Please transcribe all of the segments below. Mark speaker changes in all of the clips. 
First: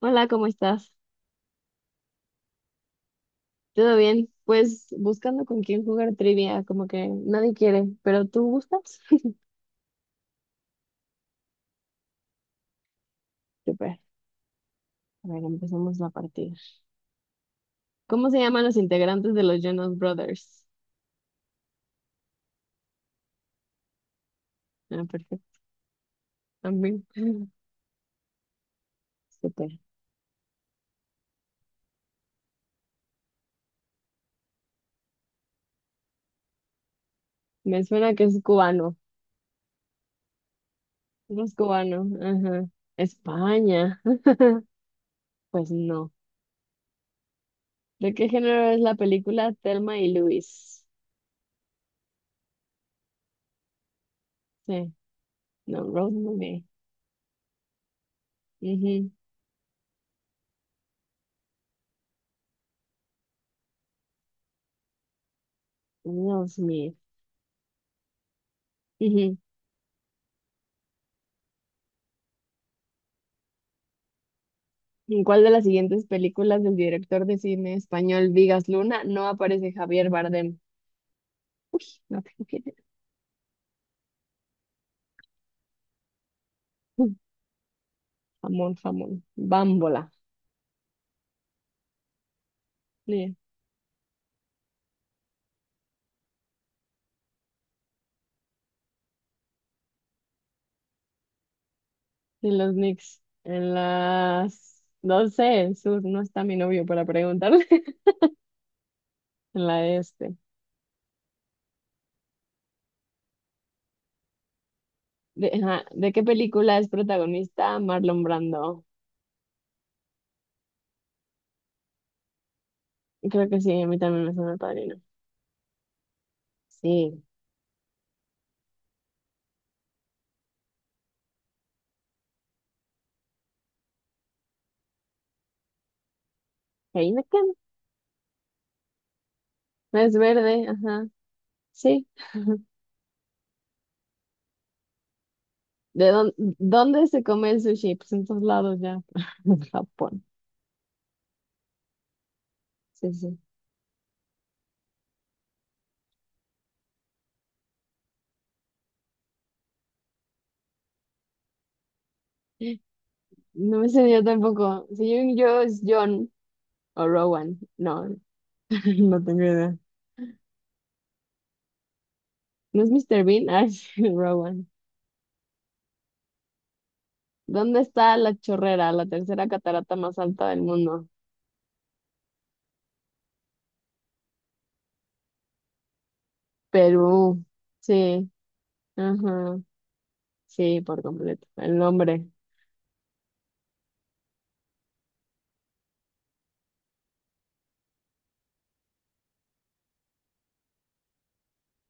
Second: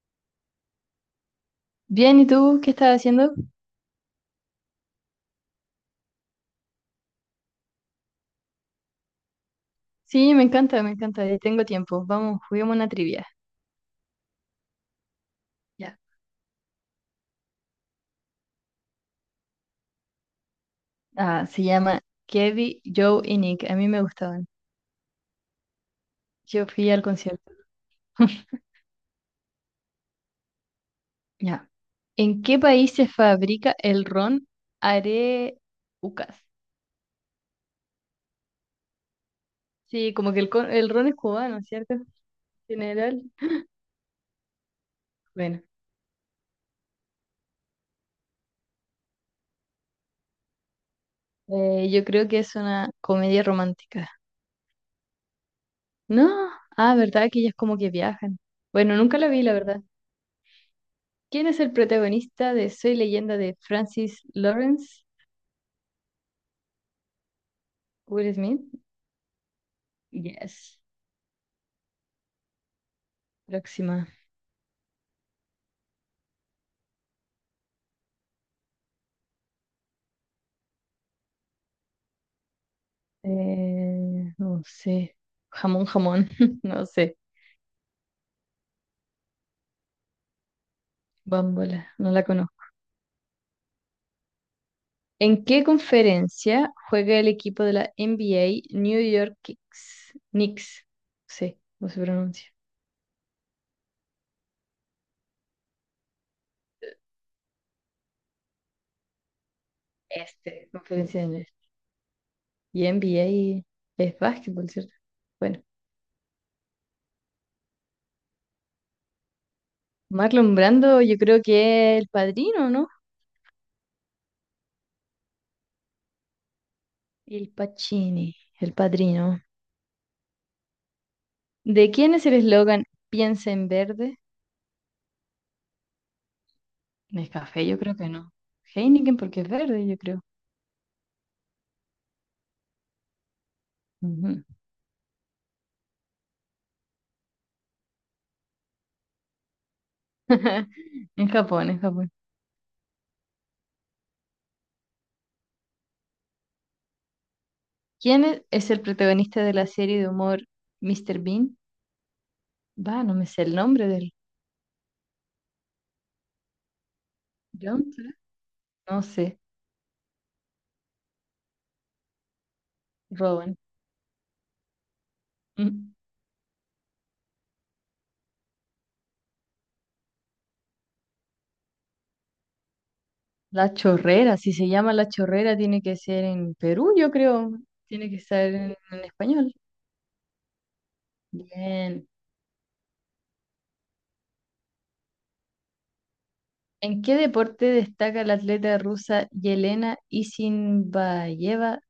Speaker 1: Hola, ¿cómo estás?
Speaker 2: Bien, ¿y tú qué estás haciendo?
Speaker 1: ¿Todo bien? Pues buscando con quién jugar trivia, como que nadie quiere, pero tú gustas.
Speaker 2: Sí, me encanta, y tengo tiempo. Vamos, juguemos una trivia.
Speaker 1: Super. A ver, empecemos
Speaker 2: Ya.
Speaker 1: la partida. ¿Cómo se llaman los integrantes de los Jonas Brothers?
Speaker 2: Ah, se llama Kevin, Joe y Nick. A mí me gustaban.
Speaker 1: Ah, perfecto.
Speaker 2: Yo fui al
Speaker 1: También.
Speaker 2: concierto.
Speaker 1: Super.
Speaker 2: Ya. ¿En qué país se fabrica el ron Areucas?
Speaker 1: Me suena que es cubano.
Speaker 2: Sí, como que el ron es
Speaker 1: No es
Speaker 2: cubano, ¿cierto?
Speaker 1: cubano.
Speaker 2: En
Speaker 1: Ajá.
Speaker 2: general.
Speaker 1: España.
Speaker 2: Bueno,
Speaker 1: Pues no. ¿De qué género es la película Thelma y Luis?
Speaker 2: yo creo que es una comedia romántica.
Speaker 1: Sí. No, Rose
Speaker 2: No,
Speaker 1: Movie.
Speaker 2: ah, ¿verdad? Que ellas como que viajan. Bueno,
Speaker 1: Ujú.
Speaker 2: nunca la vi, la verdad. ¿Quién es el protagonista de Soy Leyenda de Francis Lawrence?
Speaker 1: Will Smith.
Speaker 2: Will Smith.
Speaker 1: Ujú.
Speaker 2: Yes. Próxima.
Speaker 1: ¿En cuál de las siguientes películas del director de cine español Vigas Luna no aparece Javier Bardem? No tengo quién es.
Speaker 2: No sé. Jamón, jamón. No sé.
Speaker 1: Jamón, jamón. Bámbola.
Speaker 2: Bambola. No la conozco.
Speaker 1: Ni,
Speaker 2: ¿En qué conferencia juega el equipo de la NBA New York Knicks? Knicks. Sí, no sé cómo se pronuncia.
Speaker 1: ni los Knicks. No sé, en sur no está mi novio para preguntarle. En la este.
Speaker 2: Este, conferencia de inglés. Y NBA es básquetbol, ¿cierto? Bueno.
Speaker 1: Ajá, ¿de qué película es protagonista Marlon Brando?
Speaker 2: Marlon Brando, yo creo que es el padrino, ¿no?
Speaker 1: Creo que sí, a mí también me suena el padrino. Sí.
Speaker 2: Il Pacini, el padrino. ¿De quién es el eslogan Piensa en verde?
Speaker 1: Heineken.
Speaker 2: Café, yo creo que no. Heineken porque es verde, yo
Speaker 1: No es
Speaker 2: creo.
Speaker 1: verde, ajá. Sí.
Speaker 2: Ujú.
Speaker 1: ¿De dónde se come el sushi? Pues en todos lados ya. En Japón.
Speaker 2: En Japón, en Japón.
Speaker 1: Sí, sí.
Speaker 2: ¿Quién es el protagonista de la serie de humor Mr. Bean? Va, no me sé el
Speaker 1: No me
Speaker 2: nombre
Speaker 1: sé
Speaker 2: del...
Speaker 1: yo tampoco. Según yo es John o Rowan.
Speaker 2: ¿John,
Speaker 1: No,
Speaker 2: será? No
Speaker 1: no
Speaker 2: sé,
Speaker 1: tengo idea. ¿No es Mr. Bean?
Speaker 2: Rowan.
Speaker 1: Ah, es Rowan.
Speaker 2: Mm.
Speaker 1: ¿Dónde está la chorrera, la tercera catarata más alta del mundo?
Speaker 2: La Chorrera, si se llama La Chorrera, tiene que ser en Perú, yo
Speaker 1: Perú.
Speaker 2: creo. Tiene que
Speaker 1: Sí,
Speaker 2: ser en español.
Speaker 1: ajá. Sí, por completo. El
Speaker 2: Bien.
Speaker 1: nombre.
Speaker 2: ¿En qué deporte destaca la atleta rusa Yelena Isinbayeva?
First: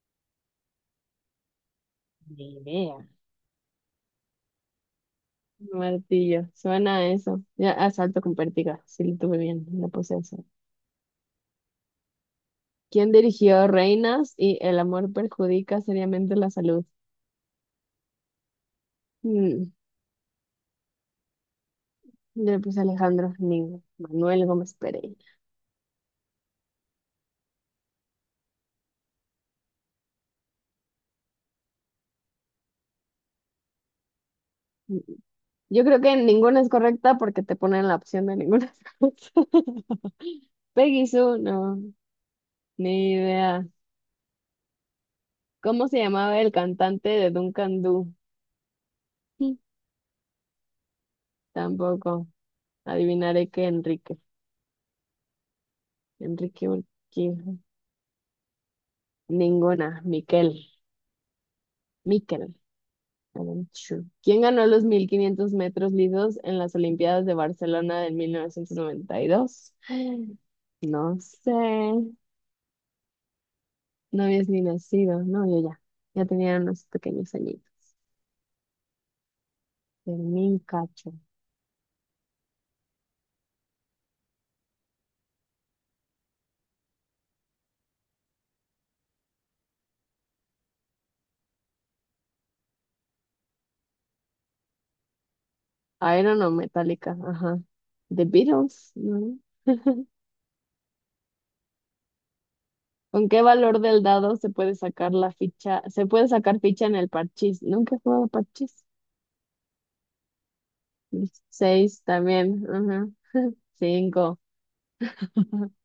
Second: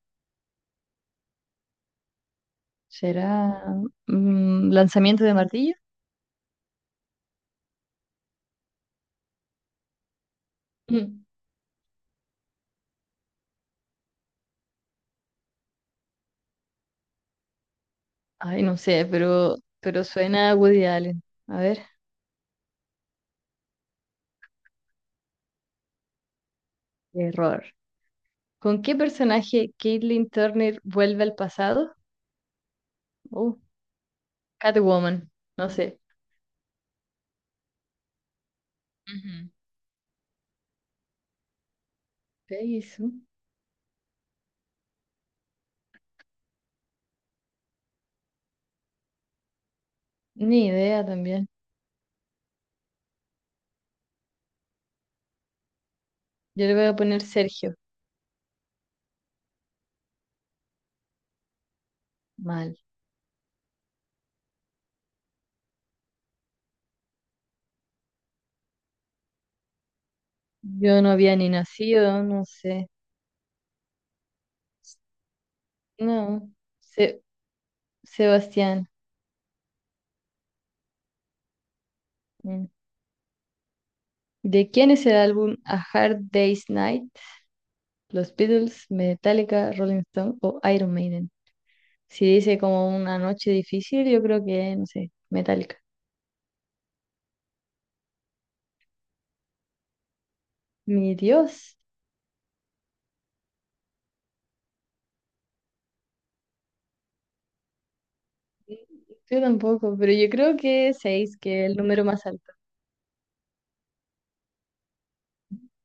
Speaker 1: Ni idea.
Speaker 2: ¿Será lanzamiento de martillo?
Speaker 1: Martillo. Suena a eso. Ya, asalto con pértiga. Sí, lo tuve bien. La puse eso.
Speaker 2: Mm.
Speaker 1: ¿Quién dirigió Reinas y El amor perjudica seriamente la salud?
Speaker 2: Ay, no sé,
Speaker 1: Mm.
Speaker 2: pero suena a Woody Allen. A ver,
Speaker 1: Yo le puse Alejandro Manuel Gómez Pereira.
Speaker 2: error. ¿Con qué personaje Caitlin Turner vuelve al pasado? Uh, Catwoman, no
Speaker 1: Yo
Speaker 2: sé.
Speaker 1: creo que ninguna es correcta porque te ponen la opción de ninguna es correcta.
Speaker 2: Ujú.
Speaker 1: Peggy Sue, no,
Speaker 2: ¿Qué
Speaker 1: ni
Speaker 2: hizo?
Speaker 1: idea. ¿Cómo se llamaba el cantante de Duncan Du? Mm,
Speaker 2: Ni idea también.
Speaker 1: Tampoco. Adivinaré que Enrique.
Speaker 2: Yo
Speaker 1: Enrique
Speaker 2: le voy a poner
Speaker 1: Urquijo.
Speaker 2: Sergio.
Speaker 1: Ninguna. Miquel. Miquel.
Speaker 2: Mal.
Speaker 1: Aranchu. ¿Quién ganó los 1.500 metros lisos en las Olimpiadas de Barcelona de 1992?
Speaker 2: Yo no
Speaker 1: No
Speaker 2: había ni
Speaker 1: sé.
Speaker 2: nacido, no sé.
Speaker 1: No habías ni nacido, no, yo ya. Ya
Speaker 2: No.
Speaker 1: tenía unos
Speaker 2: Se-
Speaker 1: pequeños añitos.
Speaker 2: Sebastián.
Speaker 1: Fermín Cacho.
Speaker 2: Mm. ¿De quién es el álbum A Hard Day's Night? ¿Los Beatles, Metallica, Rolling Stone o Iron Maiden? Si dice como una noche difícil, yo creo que, no sé, Metallica.
Speaker 1: Iron o Metallica, ajá. The Beatles, ¿no?
Speaker 2: Mi Dios,
Speaker 1: ¿Con qué valor del dado se puede sacar la ficha? Se puede sacar ficha en el parchís. Nunca he jugado parchís.
Speaker 2: yo tampoco, pero yo creo que seis, que es el
Speaker 1: Seis
Speaker 2: número más alto.
Speaker 1: también, ajá. Cinco.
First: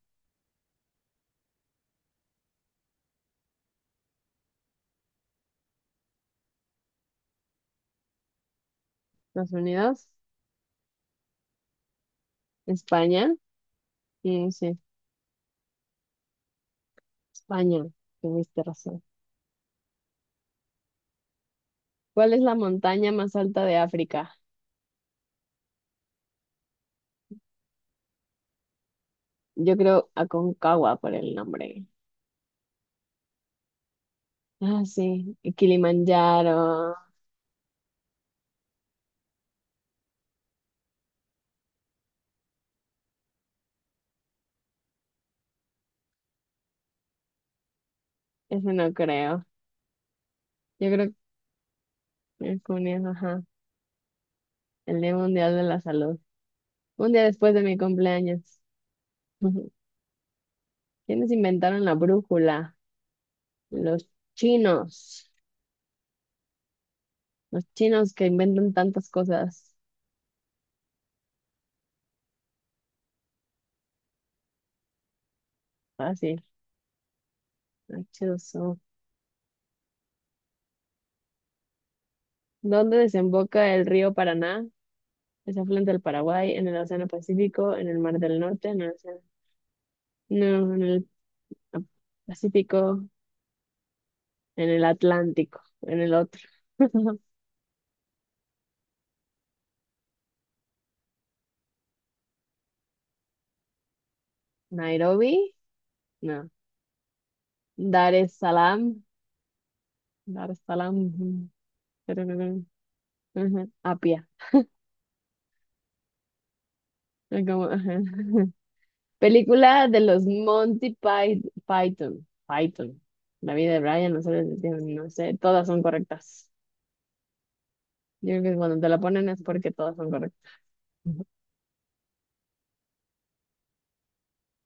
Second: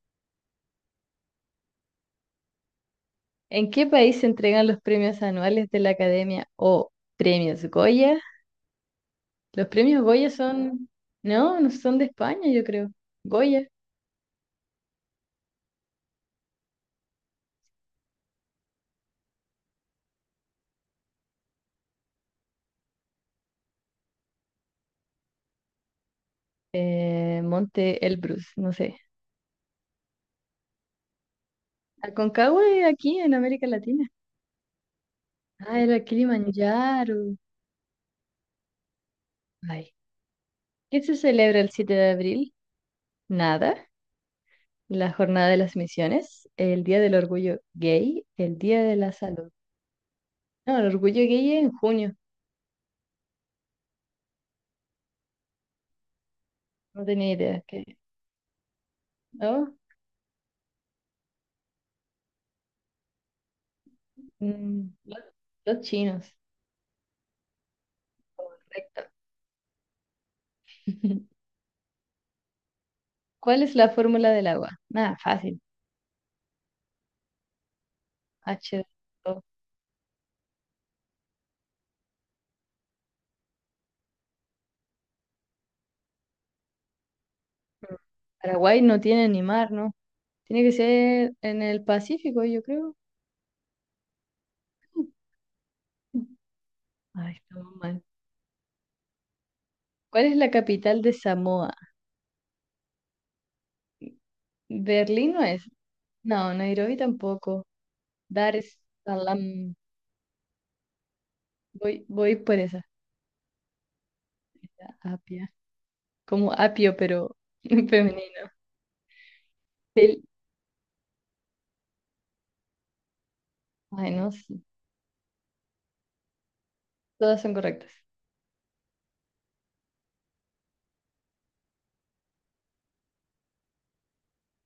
Speaker 2: ¿En qué país se entregan los premios anuales de la Academia o premios Goya?
Speaker 1: Estados
Speaker 2: Los premios
Speaker 1: Unidos,
Speaker 2: Goya son, no, no son de España, yo creo.
Speaker 1: España,
Speaker 2: Goya,
Speaker 1: sí, sí, España, tuviste razón. ¿Cuál es la montaña más alta de África?
Speaker 2: Monte Elbrus, no sé.
Speaker 1: Yo creo Aconcagua por el nombre.
Speaker 2: Aconcagua es aquí en América Latina.
Speaker 1: Ah, sí, y
Speaker 2: Ah, era
Speaker 1: Kilimanjaro,
Speaker 2: Kilimanjaro. Ay. ¿Qué se celebra el 7 de abril? Nada. La Jornada de las Misiones, el Día del Orgullo Gay, el
Speaker 1: eso
Speaker 2: Día
Speaker 1: no
Speaker 2: de la
Speaker 1: creo.
Speaker 2: Salud. No, el
Speaker 1: Yo creo
Speaker 2: Orgullo Gay es en junio.
Speaker 1: que es con ajá, el Día Mundial de la Salud.
Speaker 2: No
Speaker 1: Un día
Speaker 2: tenía
Speaker 1: después
Speaker 2: idea
Speaker 1: de mi
Speaker 2: que...
Speaker 1: cumpleaños. Ujú.
Speaker 2: ¿No?
Speaker 1: ¿Quiénes inventaron la brújula? Los
Speaker 2: Mm,
Speaker 1: chinos.
Speaker 2: los chinos.
Speaker 1: Los chinos que inventan tantas
Speaker 2: Correcto.
Speaker 1: cosas.
Speaker 2: ¿Cuál es la fórmula del agua? Nada, fácil.
Speaker 1: Fácil, machoso.
Speaker 2: H dos o.
Speaker 1: ¿Dónde desemboca el río Paraná? Es afluente del Paraguay, en el Océano Pacífico, en
Speaker 2: Mm.
Speaker 1: el Mar del Norte, en
Speaker 2: Paraguay
Speaker 1: el
Speaker 2: no
Speaker 1: Océano-
Speaker 2: tiene ni mar, ¿no? Tiene que
Speaker 1: No, en el
Speaker 2: ser en el Pacífico, yo creo.
Speaker 1: Pacífico, en el Atlántico, en el otro.
Speaker 2: Ay, estamos mal. ¿Cuál es la capital de Samoa? Berlín no
Speaker 1: Nairobi.
Speaker 2: es.
Speaker 1: No.
Speaker 2: No, Nairobi tampoco.
Speaker 1: Dar es
Speaker 2: Dar es
Speaker 1: salam.
Speaker 2: Salaam.
Speaker 1: Dar es salam. Ujú,
Speaker 2: Voy, voy por
Speaker 1: tarararán,
Speaker 2: esa.
Speaker 1: ajá, Apia.
Speaker 2: Apia. Como apio, pero
Speaker 1: Es como, ajá.
Speaker 2: femenino.
Speaker 1: Película de
Speaker 2: Fel-
Speaker 1: los Monty Python. Python. La vida de
Speaker 2: Ay,
Speaker 1: Brian, no sé,
Speaker 2: no sé.
Speaker 1: no sé, todas son correctas.
Speaker 2: Todas son correctas.
Speaker 1: Yo creo que cuando te la ponen es porque todas son correctas. Ujú.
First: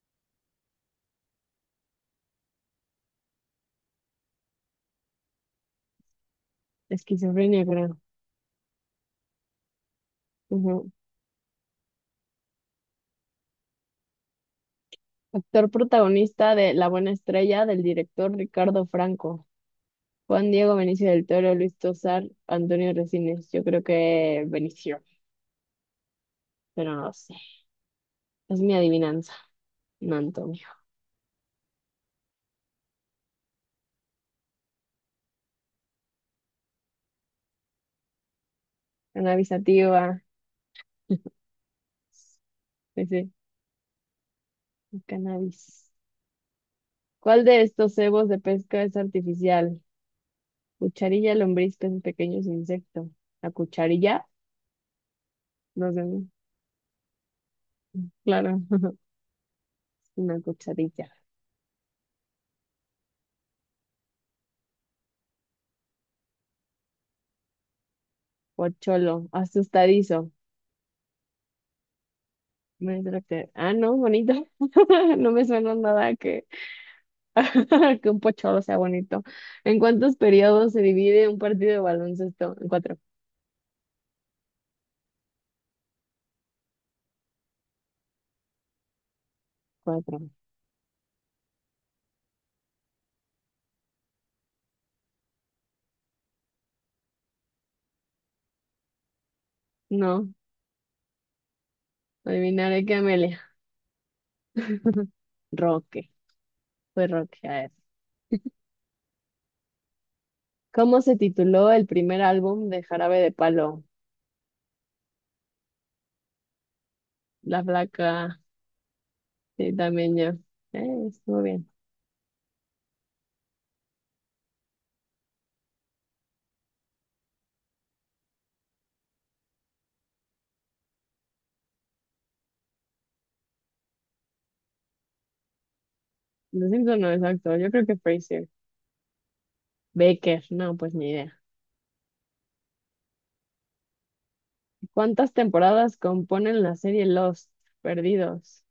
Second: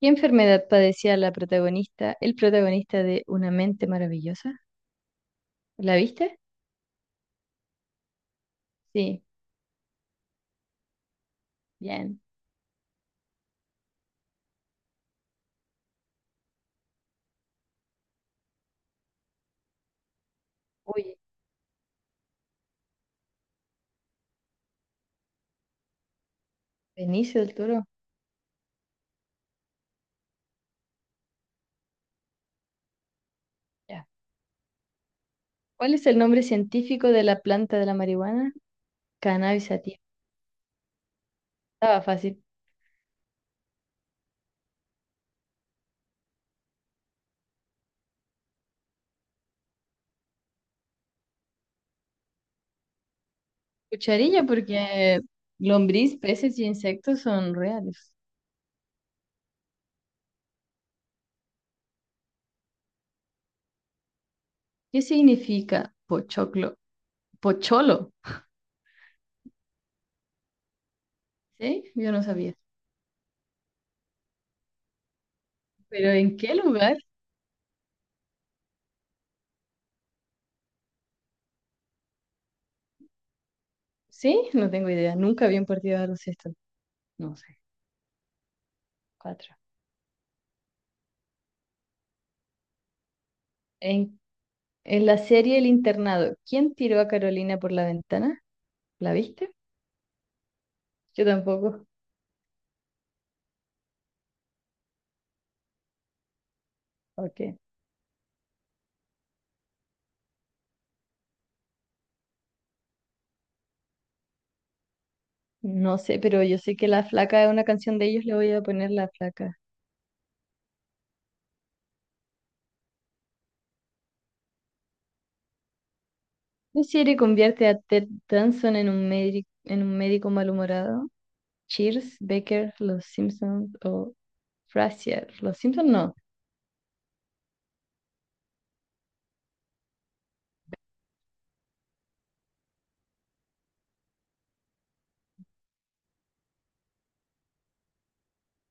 Speaker 2: ¿Qué enfermedad padecía el protagonista de Una mente maravillosa? ¿La viste?
Speaker 1: Esquizofrenia, creo.
Speaker 2: Sí,
Speaker 1: Ujú.
Speaker 2: bien.
Speaker 1: Actor protagonista de La Buena Estrella del director Ricardo Franco. Juan Diego Benicio
Speaker 2: Uy,
Speaker 1: del Toro, Luis Tosar, Antonio Resines. Yo creo que Benicio, pero no lo sé.
Speaker 2: Benicio del Toro.
Speaker 1: Es mi adivinanza. No, Antonio.
Speaker 2: Ya. ¿Cuál es el nombre científico de la planta de la marihuana? Cannabis sativa.
Speaker 1: Cannabisativa,
Speaker 2: Estaba fácil.
Speaker 1: Sí, sí, el cannabis. ¿Cuál de estos cebos de pesca es artificial? Cucharilla, lombriz, peces pequeños, insecto. La cucharilla,
Speaker 2: Cucharilla porque
Speaker 1: no sé.
Speaker 2: lombriz, peces y insectos son reales.
Speaker 1: Claro, una cucharilla.
Speaker 2: ¿Qué significa pochoclo? Pocholo,
Speaker 1: Pocholo, asustadizo.
Speaker 2: ¿sí? Yo no sabía.
Speaker 1: Me entra ah, no, bonito. No me suena
Speaker 2: ¿Pero
Speaker 1: nada
Speaker 2: en
Speaker 1: que,
Speaker 2: qué lugar?
Speaker 1: que un pocholo sea bonito. ¿En cuántos periodos se divide un partido de baloncesto? En cuatro.
Speaker 2: Sí, no tengo idea. Nunca vi un partido de baloncesto. No sé. Cuatro.
Speaker 1: Cuatro.
Speaker 2: En, en la serie El Internado, ¿quién tiró a Carolina por la ventana? ¿La viste?
Speaker 1: No,
Speaker 2: Yo tampoco.
Speaker 1: adivinaré que Amelia. Roque. Fue
Speaker 2: Ok.
Speaker 1: rockear. ¿Cómo se tituló el primer álbum de Jarabe de Palo?
Speaker 2: No sé, pero yo sé que La Flaca es
Speaker 1: La
Speaker 2: una canción de ellos, le
Speaker 1: Flaca,
Speaker 2: voy a poner La Flaca.
Speaker 1: sí, también yo. Estuvo bien.
Speaker 2: ¿Qué serie convierte a Ted Danson en un médico malhumorado? Cheers, Becker, Los Simpsons o Frasier. Los Simpsons no.
Speaker 1: Lo siento, no exacto. Yo creo que Fraser. Baker, no, pues ni idea. ¿Cuántas temporadas componen la serie Lost? Perdidos.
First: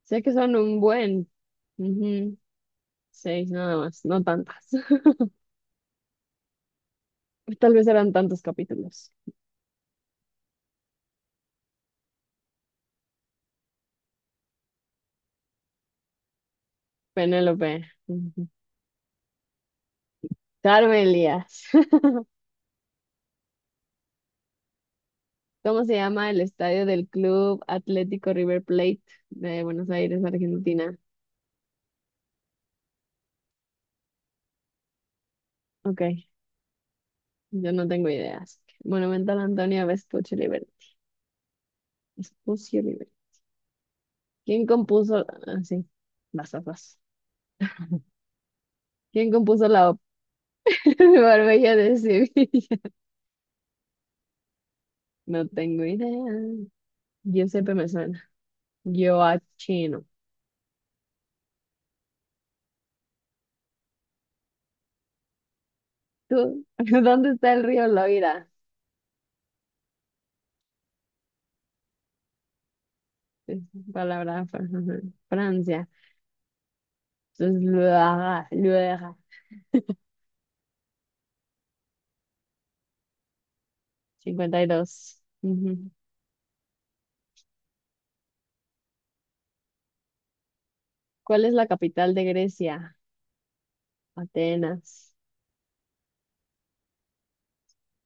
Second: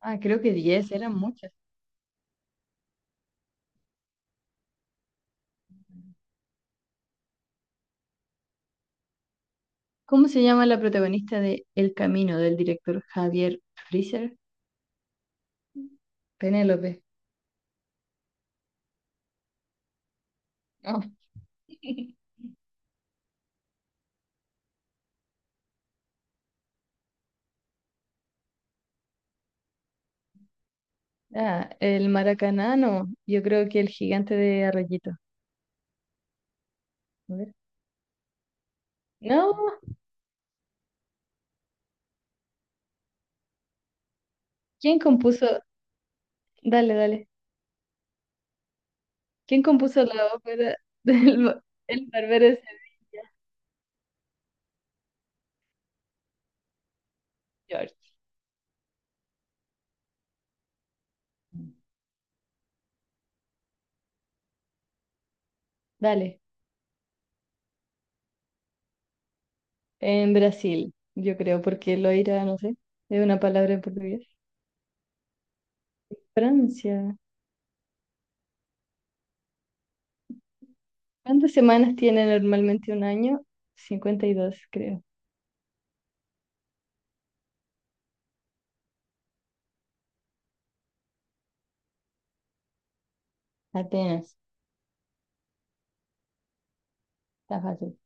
Speaker 2: Ah,
Speaker 1: Sé que
Speaker 2: creo que
Speaker 1: son un
Speaker 2: diez, eran
Speaker 1: buen.
Speaker 2: muchas.
Speaker 1: Ujú, seis nada más, no tantas. Tal vez eran tantos capítulos.
Speaker 2: ¿Cómo se llama la protagonista de El Camino del director Javier Freezer? Penélope.
Speaker 1: Penélope. Ujú. Carmen
Speaker 2: Oh.
Speaker 1: Elías. ¿Cómo se llama el estadio del Club Atlético River Plate de Buenos Aires, Argentina?
Speaker 2: Ah, el Maracaná, no. Yo creo que el gigante de Arroyito.
Speaker 1: Ok,
Speaker 2: A ver.
Speaker 1: yo no tengo ideas. Monumental
Speaker 2: No,
Speaker 1: Antonio Vespucci Liberty. Vespucci Liberty. ¿Quién
Speaker 2: ¿quién
Speaker 1: compuso?
Speaker 2: compuso?
Speaker 1: Ah, sí, vas, vas,
Speaker 2: Dale,
Speaker 1: vas.
Speaker 2: dale.
Speaker 1: ¿Quién
Speaker 2: ¿Quién
Speaker 1: compuso la ópera
Speaker 2: compuso la ópera
Speaker 1: de
Speaker 2: del
Speaker 1: Barbella de
Speaker 2: El Barbero de
Speaker 1: Sevilla?
Speaker 2: Sevilla?
Speaker 1: No tengo idea. Giuseppe me
Speaker 2: George.
Speaker 1: suena. Gioachino.
Speaker 2: Dale.
Speaker 1: ¿Tú? ¿Dónde está el río Loira?
Speaker 2: En Brasil, yo creo, porque loira, no sé, es una
Speaker 1: Es
Speaker 2: palabra en portugués.
Speaker 1: palabra, ajá, Francia.
Speaker 2: Francia.
Speaker 1: Entonces, Loira, Loira.
Speaker 2: ¿Cuántas semanas tiene normalmente un año? 52, creo.
Speaker 1: 52. ¿Cuál es la capital de Grecia?
Speaker 2: Atenas,
Speaker 1: Atenas.
Speaker 2: está fácil.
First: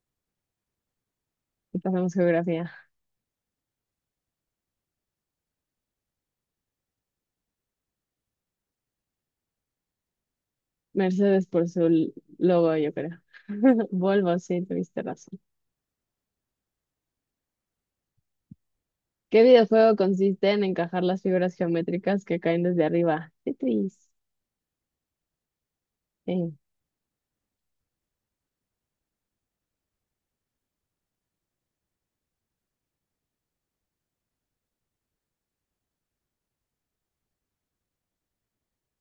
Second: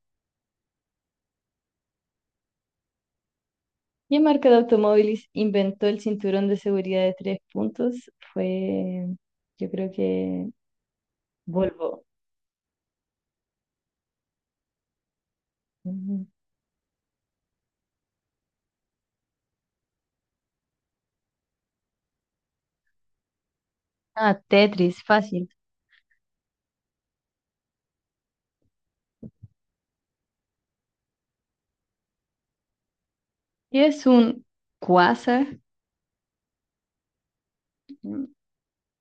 Speaker 1: Y pasamos geografía.
Speaker 2: ¿Qué marca de automóviles inventó el cinturón de seguridad de tres puntos? Fue, yo creo que
Speaker 1: Mercedes por su
Speaker 2: Volvo.
Speaker 1: logo, yo creo. Volvo, sí, tuviste razón.
Speaker 2: Ujú.
Speaker 1: ¿Qué videojuego consiste en encajar las figuras geométricas que caen desde arriba? Tetris.
Speaker 2: Ah, Tetris, fácil.
Speaker 1: Sí,
Speaker 2: ¿Qué es un quasar?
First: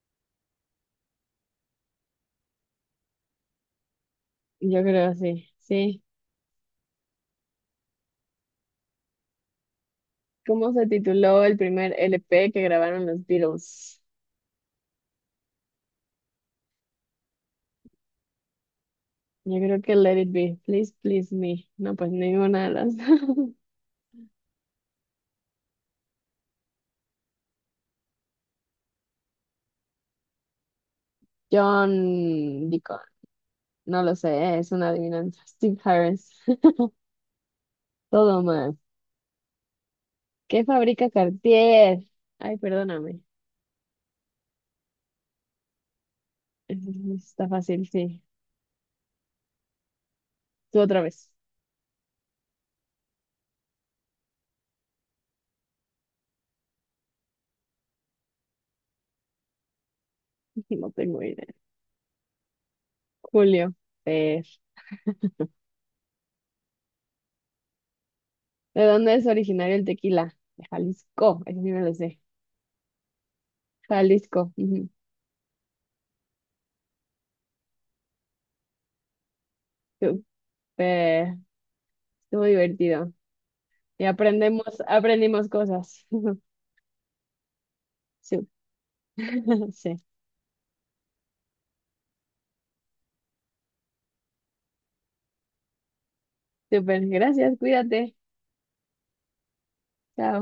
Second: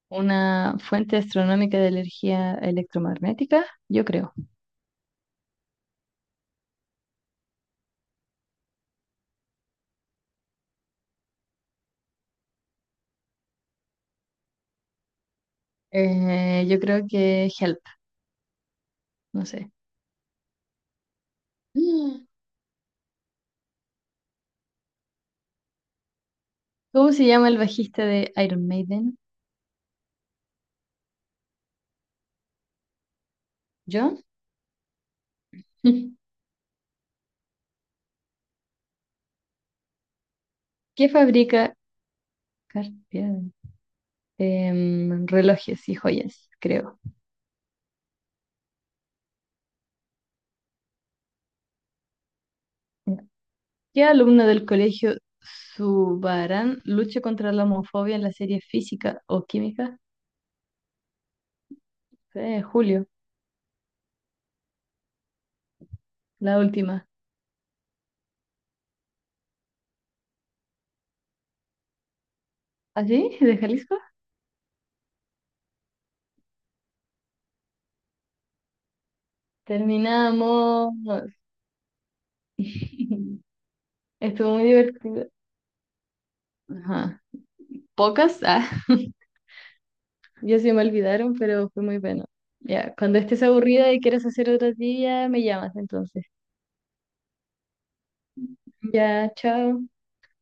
Speaker 2: Una fuente astronómica de energía electromagnética, yo creo.
Speaker 1: yo creo sí. Sí. ¿Cómo se tituló el primer LP que grabaron los Beatles?
Speaker 2: Yo creo que Help, no
Speaker 1: Yo
Speaker 2: sé.
Speaker 1: creo que Let It Be. Please, please me. No, pues
Speaker 2: Mm.
Speaker 1: ninguna de las.
Speaker 2: ¿Cómo se llama el bajista de Iron Maiden?
Speaker 1: John Deacon. No lo
Speaker 2: ¿John?
Speaker 1: sé, es una adivinanza. Steve Harris. Todo mal. ¿Qué fabrica
Speaker 2: ¿Qué fabrica
Speaker 1: Cartier? Ay, perdóname.
Speaker 2: Cartier? Relojes y joyas,
Speaker 1: Eso
Speaker 2: creo.
Speaker 1: no Está fácil, sí. Tú otra vez.
Speaker 2: Ya. ¿Qué alumno del colegio Subarán lucha contra la homofobia en la serie Física o Química?
Speaker 1: No tengo idea.
Speaker 2: Julio,
Speaker 1: Julio. eh,
Speaker 2: la última.
Speaker 1: ¿De dónde es originario el tequila? De Jalisco. Eso sí me lo sé.
Speaker 2: ¿Ah, sí? ¿De Jalisco?
Speaker 1: Jalisco. Ujú.
Speaker 2: Terminamos.
Speaker 1: Súper. Estuvo divertido. Y
Speaker 2: Estuvo muy divertido.
Speaker 1: aprendimos cosas.
Speaker 2: Ajá.
Speaker 1: Sí.
Speaker 2: ¿Pocas? Ah.
Speaker 1: Sí.
Speaker 2: Ya se me olvidaron, pero fue muy bueno. Ya, cuando estés aburrida y quieras hacer otro día, me llamas entonces.
Speaker 1: Súper. Gracias. Cuídate.
Speaker 2: Ya, chao.
Speaker 1: Chao.